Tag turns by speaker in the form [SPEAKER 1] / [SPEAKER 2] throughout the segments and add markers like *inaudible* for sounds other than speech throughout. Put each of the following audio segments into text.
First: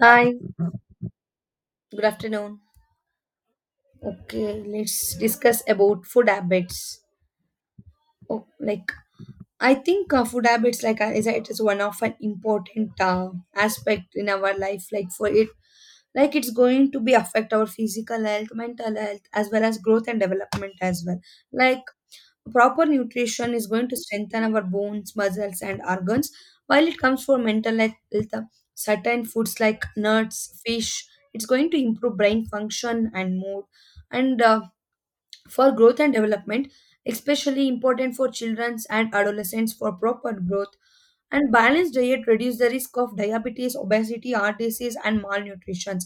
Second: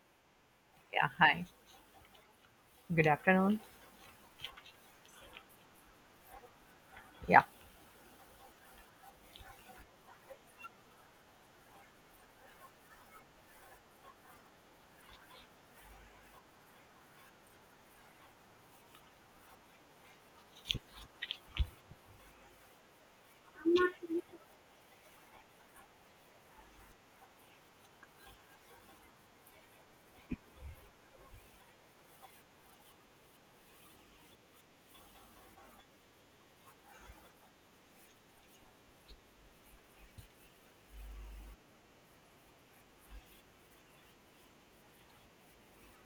[SPEAKER 1] Hi,
[SPEAKER 2] Yeah, hi.
[SPEAKER 1] good afternoon.
[SPEAKER 2] Good afternoon.
[SPEAKER 1] Okay, let's discuss about food habits.
[SPEAKER 2] Yeah.
[SPEAKER 1] oh, Like, I think food habits, like, is one of an important aspect in our life. Like, for it, like it's going to be affect our physical health, mental health, as well as growth and development as well. Like, proper nutrition is going to strengthen our bones, muscles, and organs. While it comes for mental health, certain foods like nuts, fish, it's going to improve brain function and mood. And For growth and development, especially important for children and adolescents for proper growth, and balanced diet reduce the risk of diabetes, obesity, heart disease, and malnutrition.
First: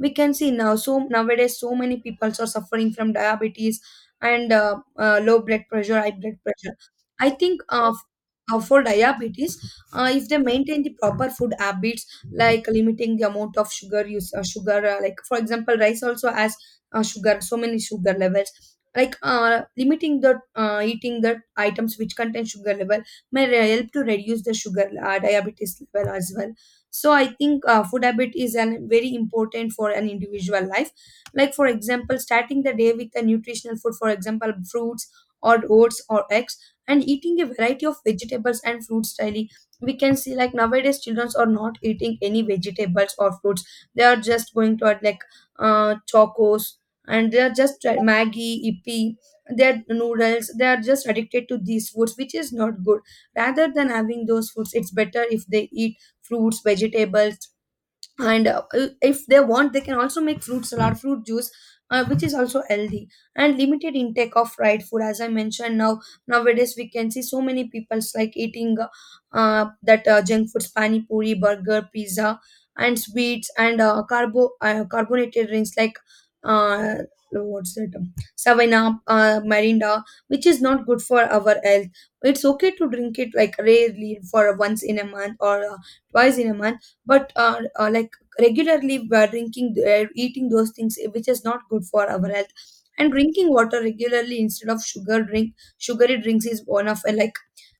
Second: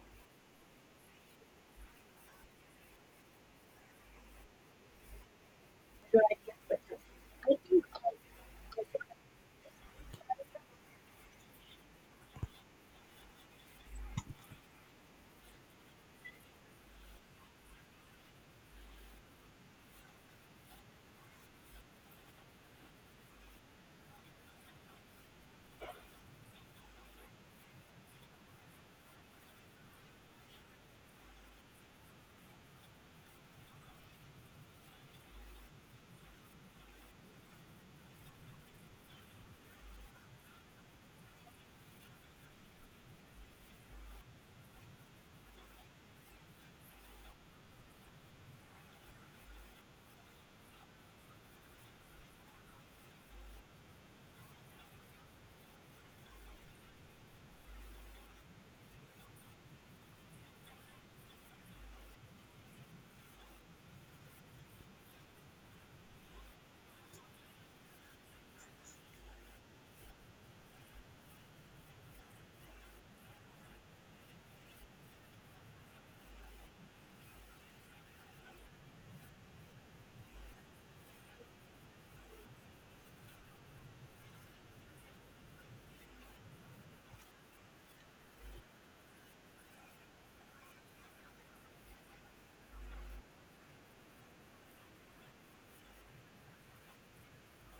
[SPEAKER 1] We can see now, so nowadays so many people are suffering from diabetes, and low blood pressure, high blood pressure. I think for diabetes, if they maintain the proper food habits, like limiting the amount of sugar, like for example, rice also has sugar, so many sugar levels. Like limiting the eating the items which contain sugar level help to reduce the sugar diabetes level as well. So I think food habit is an very important for an individual life. Like for example, starting the day with a nutritional food, for example, fruits or oats or eggs, and eating a variety of vegetables and fruits daily. We can see, like nowadays children are not eating any vegetables or fruits. They are just going to add like chocos, and they are just maggie ippy, their noodles. They are just addicted to these foods, which is not good. Rather than having those foods, it's better if they eat fruits, vegetables, and if they want, they can also make fruit salad, fruit juice, which is also healthy. And limited intake of fried food. As I mentioned, now nowadays we can see so many people's like eating that junk foods, pani puri, burger, pizza, and sweets, and carbonated drinks, like uh, what's that savannah, mirinda, which is not good for our health. It's okay to drink it, like rarely, for once in a month or twice in a month. But like regularly drinking, eating those things, eh, which is not good for our health. And drinking water regularly instead of sugary drinks is one of like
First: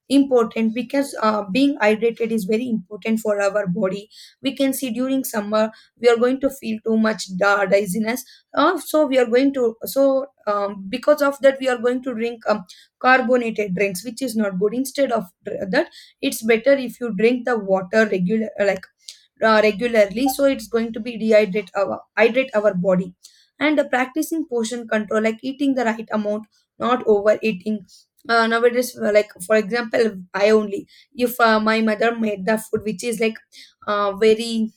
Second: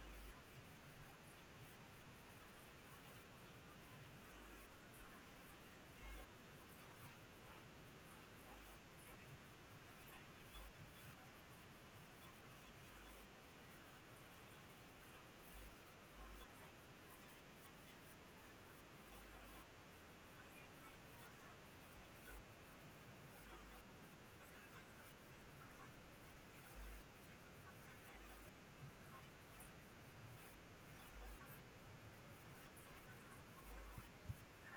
[SPEAKER 1] important, because being hydrated is very important for our body. We can see during summer we are going to feel too much dizziness. So we are going to so Because of that, we are going to drink carbonated drinks, which is not good. Instead of that, it's better if you drink the water regularly, so it's going to be dehydrate our hydrate our body. And practicing portion control, like eating the right amount, not overeating. Nowadays, like for example, I only, if my mother made the food which is like very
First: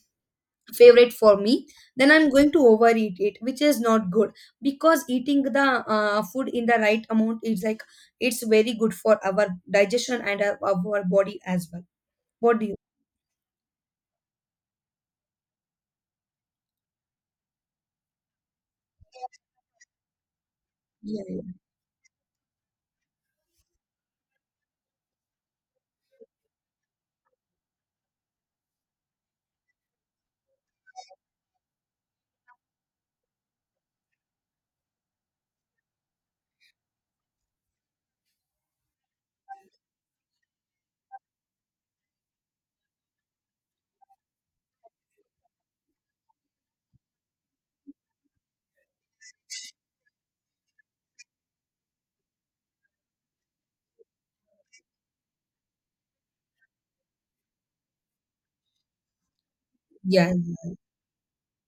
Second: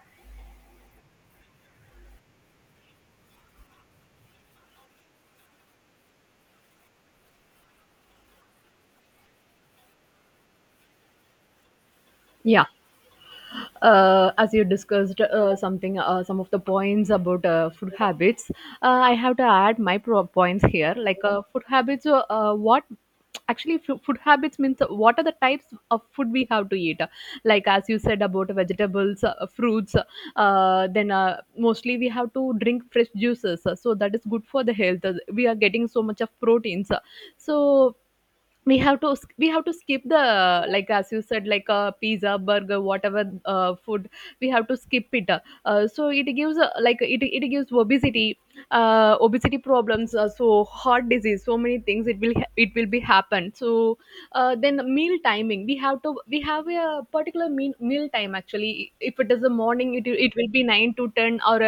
[SPEAKER 1] favorite for me, then I'm going to overeat it, which is not good. Because eating the food in the right amount is like it's very good for our digestion and our body as well. What
[SPEAKER 2] Yeah,
[SPEAKER 1] do you
[SPEAKER 2] as you discussed something, some of the points about food habits, I have to add my points here. Like
[SPEAKER 1] yeah,
[SPEAKER 2] food habits, what actually food habits means the types of food we eat, like fruits, then mostly we have fresh juices, so that is good for the health. We are getting so much of things. So we have to we have to skip the, like as you said, like a pizza, burger, whatever food we have to skip it. So it gives, like it gives obesity problems, so heart disease, so many things it will be happen. So then meal timing, we have a particular meal time actually. If it is the morning, it
[SPEAKER 1] yeah,
[SPEAKER 2] will be
[SPEAKER 1] yeah.
[SPEAKER 2] 9 to 10, or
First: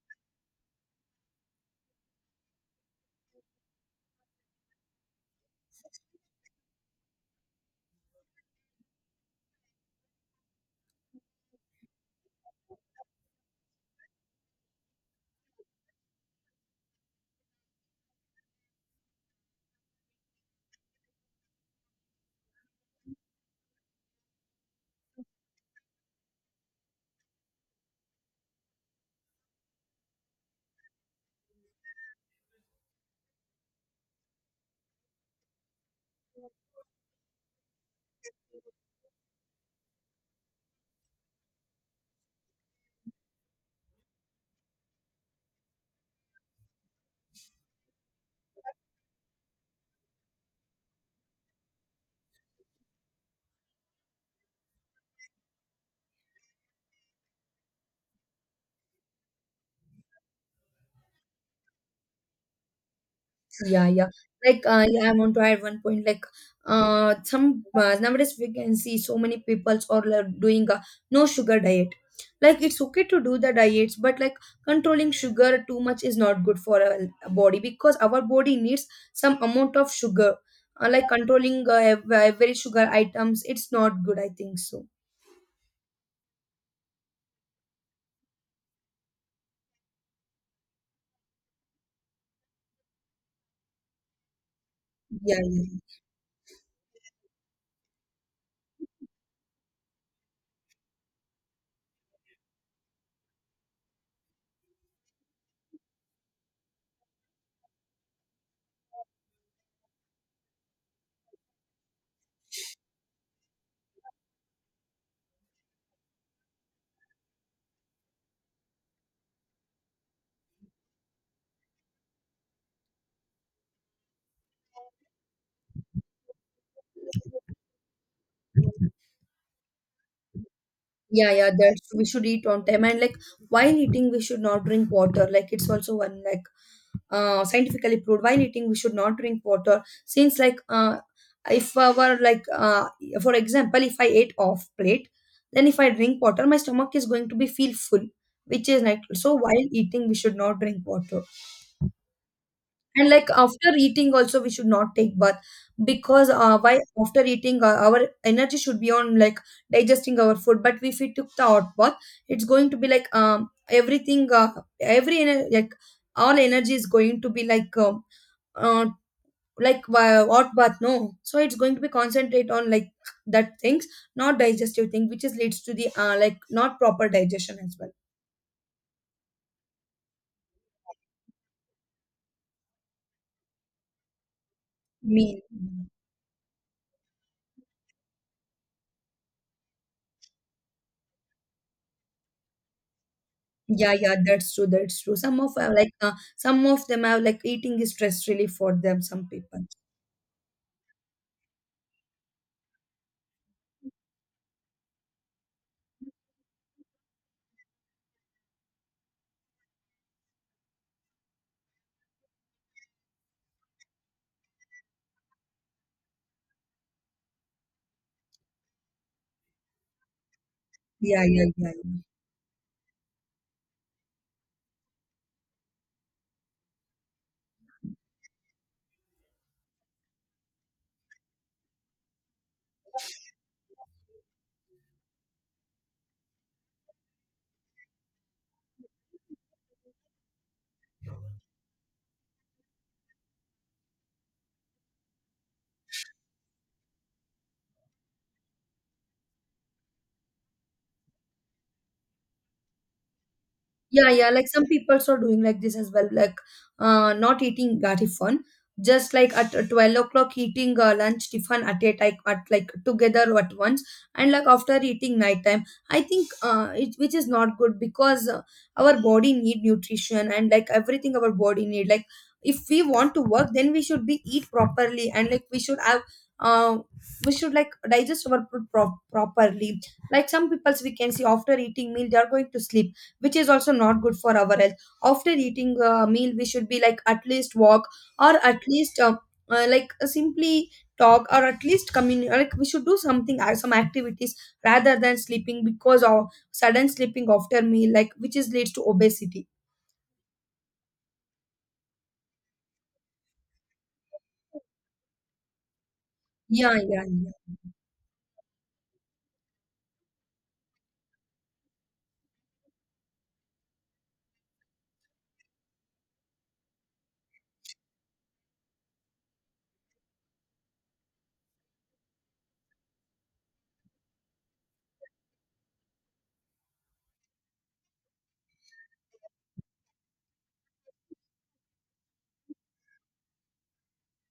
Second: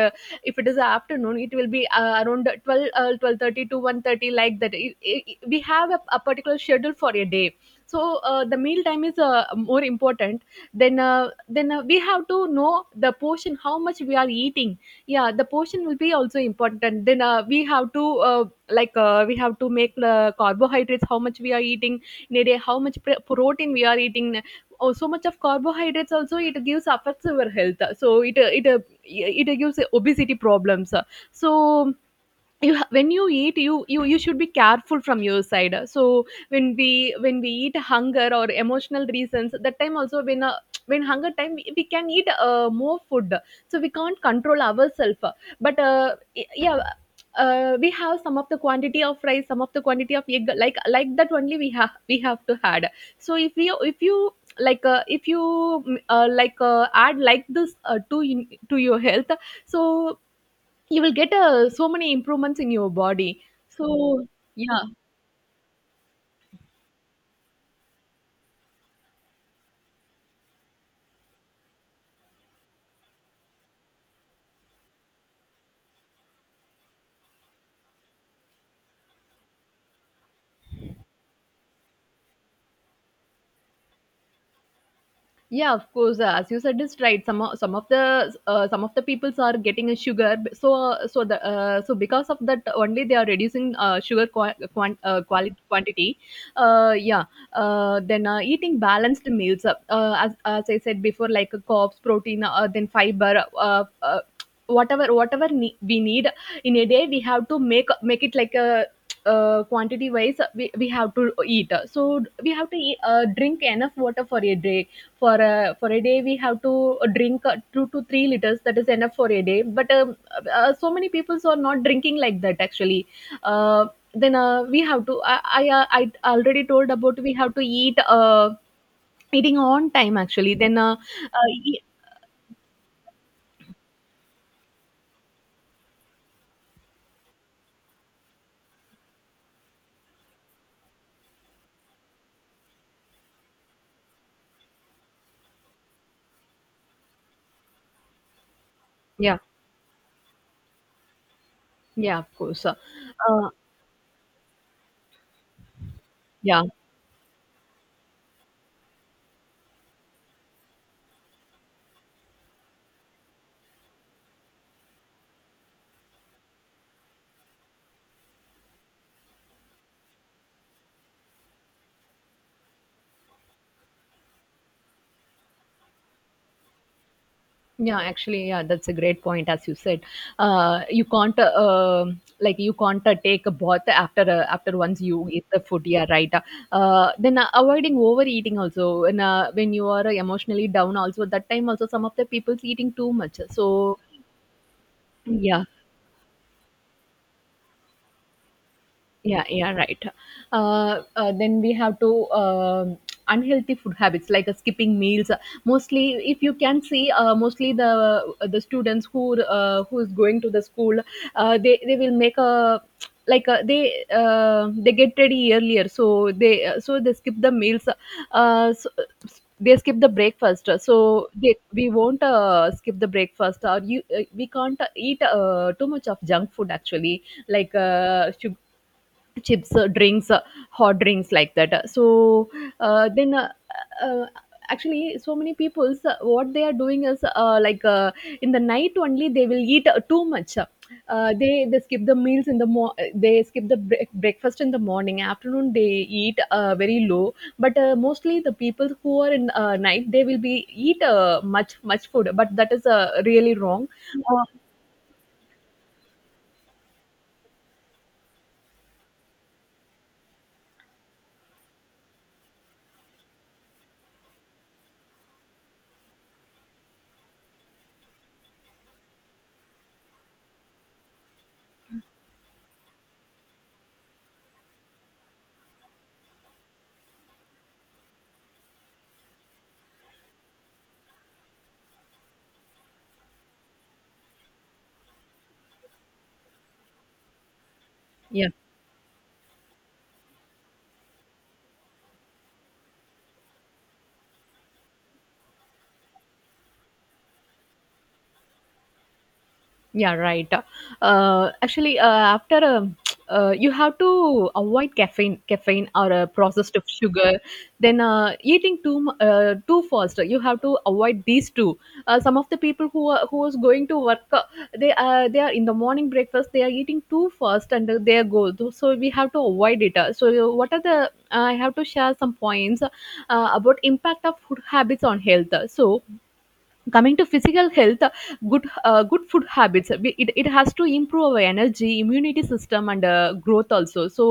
[SPEAKER 2] if it is afternoon, it will be around 12, 12:30 to 1:30, like that. We have a particular schedule for a day. So the meal time is more important. Then uh, then uh, we have to know the portion, how much we are eating. Yeah, the portion will be also important. Then we have to, uh, like we have to make the carbohydrates, how much we are eating in a day, how much protein we are eating. Oh, so much of carbohydrates also, it gives, affects our health. So it gives obesity problems. So when you eat, you should be careful from your side. So when we eat hunger or emotional reasons, that time also, when hunger time, we can eat more food, so we can't control ourselves. But yeah, we have some of the quantity of rice, some of the quantity of egg, like that only we have to add. So if you like, if you, add like this to to your health, so you will get, so many improvements in your body.
[SPEAKER 1] Yeah, yeah.
[SPEAKER 2] So yeah.
[SPEAKER 1] Yeah, I want to add one point. Like some nowadays we can see so many people are like doing a no sugar diet. Like it's okay to do the diets, but like controlling sugar too much is not good for our body, because our body needs some amount of sugar. Like controlling every sugar items, it's not good, I think so.
[SPEAKER 2] Yeah, of course. As you said, is right. Some of the, some of the peoples are getting a sugar. So so the, so because of that only they are reducing sugar
[SPEAKER 1] Yeah,
[SPEAKER 2] quality
[SPEAKER 1] yeah.
[SPEAKER 2] quantity. Yeah. Then eating balanced meals. As I said before, like carbs, protein, then fiber. Whatever we need in a day, we have to make it like a, quantity wise, we have to eat. So we have to eat, drink enough water for a day. For a day we have to drink 2 to 3 liters. That is enough for a day, but so many people are not drinking like that actually. Uh, then uh, we have to, I already told about, we have to eat, eating on time actually.
[SPEAKER 1] Yeah,
[SPEAKER 2] Uh,
[SPEAKER 1] yeah, that
[SPEAKER 2] e-
[SPEAKER 1] we should eat on time. And like while eating, we should not drink water. Like it's also one, like scientifically proved. While eating, we should not drink water. Since like if our like for example, if I ate off plate, then if I drink water, my stomach is going to be feel full, which is like, so
[SPEAKER 2] yeah,
[SPEAKER 1] while eating we should not drink water.
[SPEAKER 2] yeah, of course.
[SPEAKER 1] And like
[SPEAKER 2] Uh,
[SPEAKER 1] after eating also, we should not take bath, because
[SPEAKER 2] yeah.
[SPEAKER 1] why after eating, our energy should be on like digesting our food. But if we took the hot bath, it's going to be like every ener- like all energy is going to be like uh, hot bath, no, so it's going to be concentrate on like that things, not digestive thing, which is leads to the like not proper digestion as well.
[SPEAKER 2] Yeah, actually, yeah, that's a great point. As you said, you can't like you can't take a bath after, after once you
[SPEAKER 1] Meal.
[SPEAKER 2] eat the food. Yeah, right. Then avoiding overeating also. When you are emotionally down, also that time also, some of the people's eating too much.
[SPEAKER 1] Yeah,
[SPEAKER 2] So
[SPEAKER 1] yeah, that's true. That's true. Some of
[SPEAKER 2] yeah,
[SPEAKER 1] some of them have like eating is stress relief for them. Some
[SPEAKER 2] yeah,
[SPEAKER 1] people.
[SPEAKER 2] yeah, right. Then we have to, unhealthy food habits like skipping meals. Mostly if you can see, mostly the students who, who is going to the school, they will make a, like they get ready earlier, so they, so they skip the meals. uh, so, they skip the breakfast, so
[SPEAKER 1] Yeah, yeah,
[SPEAKER 2] they,
[SPEAKER 1] yeah,
[SPEAKER 2] we
[SPEAKER 1] yeah.
[SPEAKER 2] won't skip the breakfast. Or you we can't eat too much of junk food actually, like chips, drinks, hot drinks, like that. So then uh, Actually so many people's, what they are doing is, in the night only they will eat too much. They skip the meals in the they skip the breakfast in the morning. Afternoon they eat very low, but mostly the people who are in night they will be eat much much food, but that is really wrong.
[SPEAKER 1] Yeah, yeah. Like some people are doing like this as well, like not eating gatifon, just like at 12 o'clock, eating lunch tiffin at a like at like together at once, and like after eating nighttime. I think it which is not good, because our body need nutrition and like everything our body need. Like if we want to work, then we should be eat properly, and like we should have uh we should like digest our food properly. Like some people's, we can see after eating meal, they are going to sleep, which is also not good for our health. After eating a meal, we should be like at least walk, or
[SPEAKER 2] Yeah.
[SPEAKER 1] at least simply talk, or at least communicate. Like we should do something, some activities, rather than sleeping. Because of sudden sleeping after meal, like which is leads to obesity.
[SPEAKER 2] Yeah, right. Actually, after *tsk* you have to avoid caffeine or processed
[SPEAKER 1] Yeah,
[SPEAKER 2] of
[SPEAKER 1] yeah,
[SPEAKER 2] sugar.
[SPEAKER 1] yeah.
[SPEAKER 2] Then eating too fast, you have to avoid these two. Some of the people who are, who is going to work, they, they are in the morning breakfast. They are eating too fast and they go. So we have to avoid it. So what are the? I have to share some points about impact of food habits on health. So, coming to physical health, good food habits, it, it has to improve our energy, immunity system, and growth also. so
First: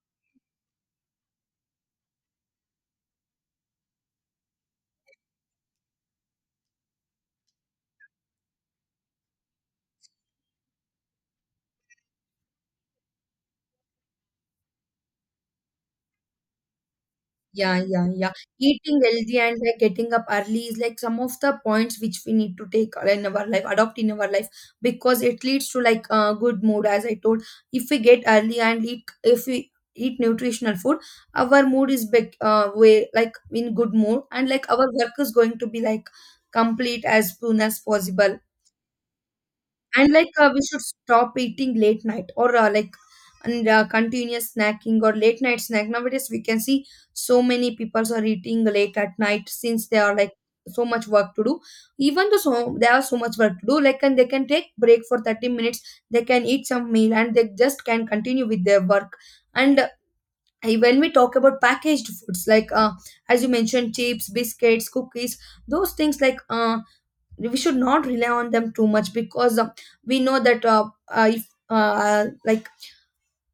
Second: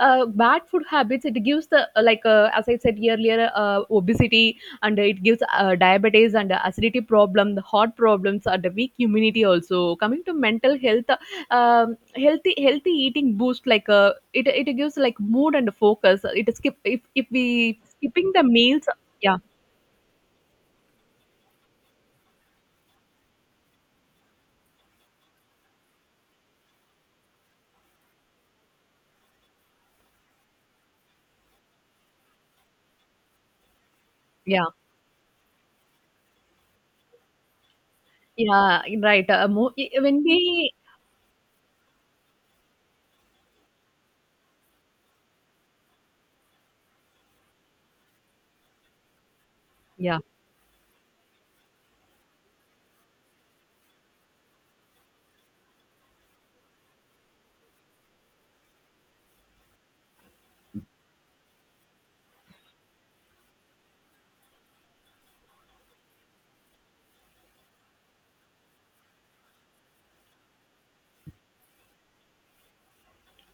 [SPEAKER 2] uh, bad food habits, it gives the, as I said earlier, obesity, and it gives diabetes and acidity problem, the heart problems, and the weak immunity also. Coming to mental health, um, healthy eating boost, like it gives like mood and focus. It skip, if we
[SPEAKER 1] Yeah, yeah,
[SPEAKER 2] skipping
[SPEAKER 1] yeah.
[SPEAKER 2] the meals,
[SPEAKER 1] Eating
[SPEAKER 2] yeah,
[SPEAKER 1] healthy and like getting up early is like some of the points which we need to take in our life, adopt in our life, because it leads to like a good mood. As I told, if we get early and eat, if we eat nutritional food, our mood is back, way like in good mood, and
[SPEAKER 2] yeah.
[SPEAKER 1] like our work is going to be like complete as soon as possible.
[SPEAKER 2] Yeah, right. Mo I
[SPEAKER 1] And
[SPEAKER 2] when
[SPEAKER 1] we
[SPEAKER 2] we,
[SPEAKER 1] should stop eating late night or like and continuous snacking or late night snack. Nowadays we can see so many people are eating late at night, since they are
[SPEAKER 2] yeah,
[SPEAKER 1] like so much work to do. Even though so they have so much work to do, like and they can take break for 30 minutes. They can eat some meal, and they just can continue with their work. And when we talk about packaged foods, like as you mentioned, chips, biscuits, cookies, those things, like we should not rely on them too much, because we know that if like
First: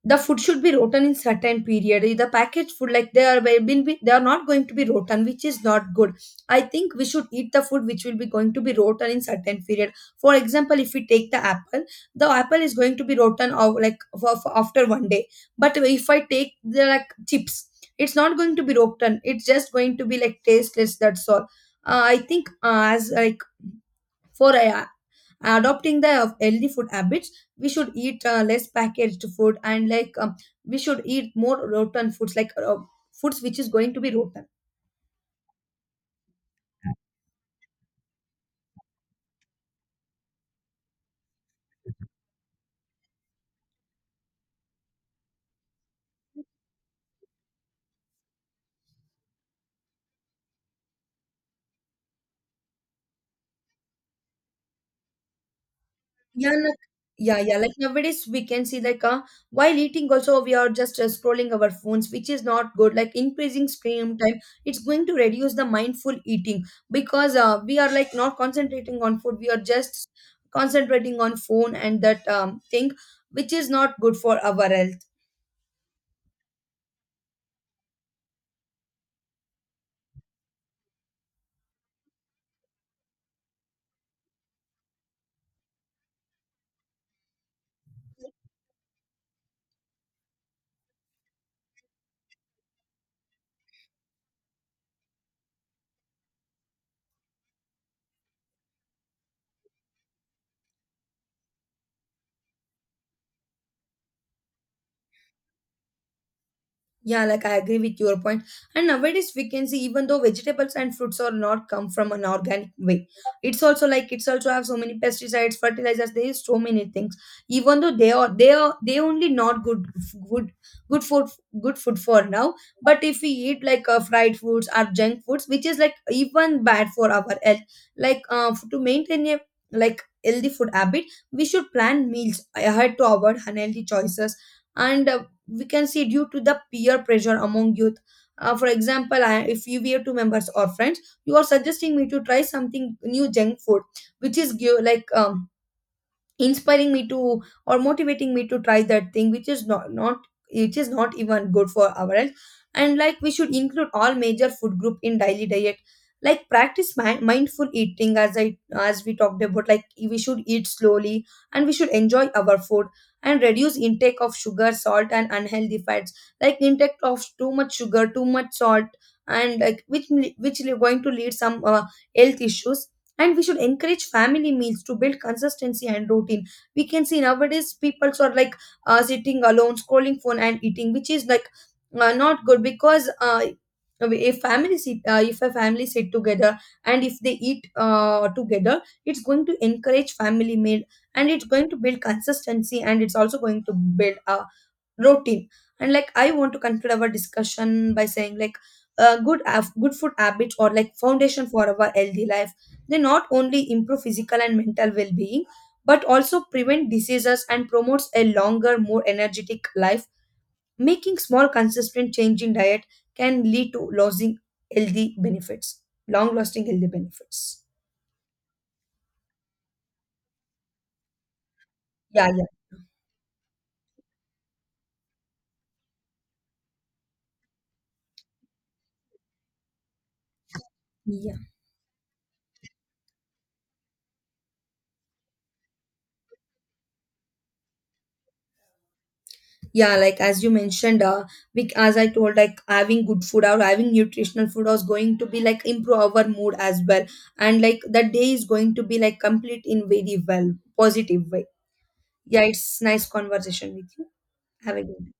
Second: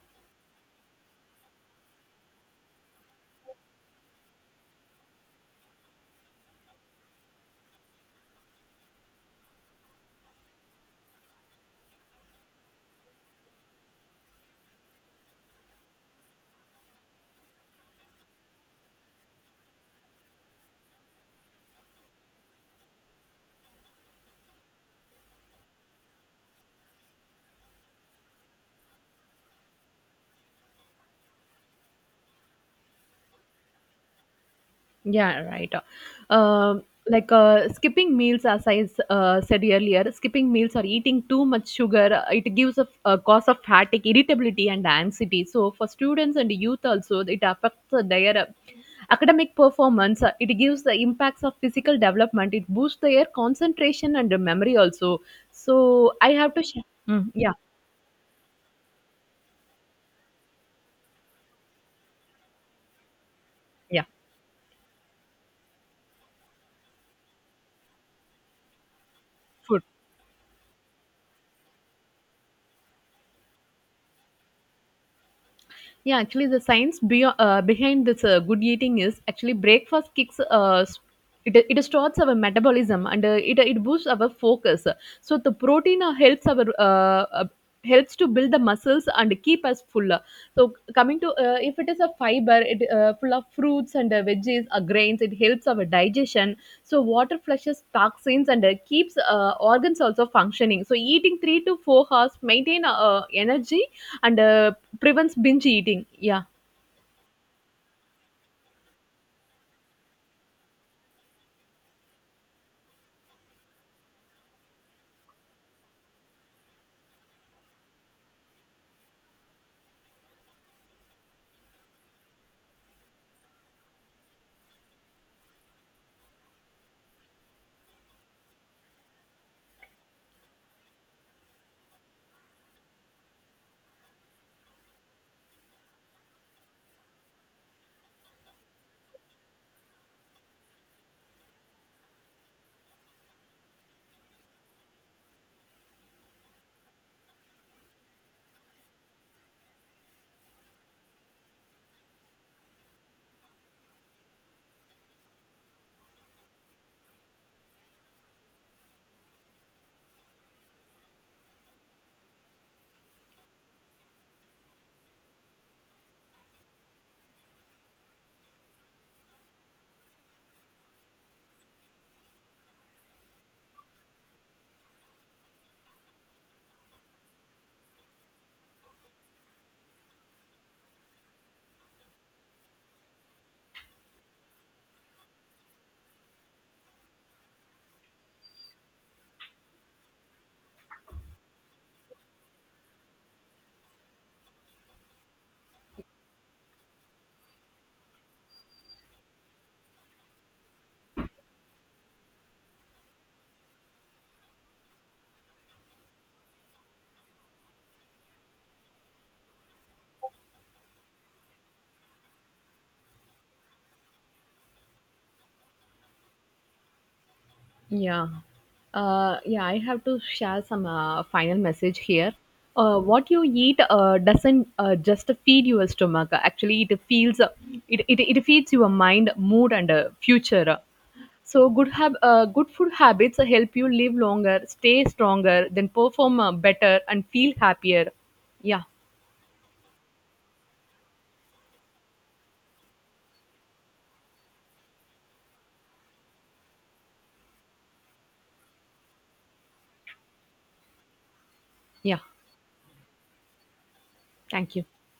[SPEAKER 1] the food should be rotten in certain period. The packaged food, like they are will been be, they are not going to be rotten, which is not good. I think we should eat the food which will be going to be rotten in certain period. For example, if we take the apple, the apple is going to be rotten of like for after one day. But if I take the like chips, it's not going to be rotten, it's just going to be like tasteless, that's all. I think as like for adopting the healthy food habits, we should eat less packaged food, and like we should eat more rotten foods, like foods which is going to be rotten.
[SPEAKER 2] yeah, right. Um, like skipping meals, as I said earlier, skipping meals or eating too much sugar, it gives a cause of fatigue, irritability, and anxiety. So for students and youth also, it affects their academic performance. It gives the impacts of physical development. It boosts their concentration and memory also. So I
[SPEAKER 1] Yeah,
[SPEAKER 2] have to
[SPEAKER 1] like,
[SPEAKER 2] share. Mm,
[SPEAKER 1] yeah,
[SPEAKER 2] yeah,
[SPEAKER 1] yeah. Like nowadays, we can see like while eating also, we are just scrolling our phones, which is not good. Like increasing
[SPEAKER 2] yeah.
[SPEAKER 1] screen time, it's going to reduce the mindful eating, because we are like not concentrating on food. We are
[SPEAKER 2] Food.
[SPEAKER 1] just concentrating on phone and that thing, which is not good for our health.
[SPEAKER 2] Yeah, actually, the science behind this good eating is actually breakfast kicks. It starts our metabolism, and it boosts our focus. So the protein helps our, helps to build the muscles and keep us full. So coming to, if it is a fiber, it, full of fruits and veggies or grains, it helps our digestion. So water flushes toxins and keeps organs also functioning. So eating 3 to 4 hours maintain energy, and prevents binge eating. Yeah,
[SPEAKER 1] Yeah, like I agree with your point. And nowadays we can see even though vegetables and fruits are not come from an organic way, it's also like it's also have so many pesticides, fertilizers. There is so many things. Even though they only not good, good, good food, good food for now. But if we eat like fried foods or junk foods, which is like even bad for our health, like to maintain a like healthy food habit, we should plan meals ahead to avoid unhealthy choices. And we can see due to the peer pressure among youth. For example, I, if you were two members or friends, you are suggesting me to try something new junk food, which is give, like inspiring me to or motivating me to try that thing, which is not, which is not even good for our health. And like we should include all major food group in daily diet, like practice mindful eating. As I as we talked about, like we should eat slowly, and we should enjoy our food, and reduce intake of sugar, salt, and unhealthy fats. Like intake of too much sugar, too much salt, and like which is going to lead some health issues. And we should encourage family meals to build consistency and routine. We can see nowadays people are like sitting alone, scrolling phone and eating, which is like not good. Because if a family sit together, and if they eat together, it's going to encourage family meal, and it's going to build consistency, and it's also going to build a routine. And like I want to conclude our discussion by saying, like good food habits or like foundation for our healthy life. They not only improve physical and mental well-being, but also prevent diseases and promotes a longer, more energetic life. Making small consistent change in diet can lead to losing healthy benefits, long lasting healthy benefits.
[SPEAKER 2] yeah. Yeah, I have to share some final message
[SPEAKER 1] Yeah,
[SPEAKER 2] here.
[SPEAKER 1] yeah,
[SPEAKER 2] What you eat doesn't just feed your stomach. Actually, it feels it feeds your mind, mood, and future.
[SPEAKER 1] yeah.
[SPEAKER 2] So good food habits help you live longer, stay stronger, then perform better, and feel happier. Yeah,
[SPEAKER 1] Yeah, like as you mentioned, we, as I told, like having good food or having nutritional food is going to be like improve our mood as well, and like that day is going to be like complete in very well positive way.
[SPEAKER 2] yeah.
[SPEAKER 1] Yeah, it's nice conversation with you.
[SPEAKER 2] Thank
[SPEAKER 1] Have a
[SPEAKER 2] you.
[SPEAKER 1] good day.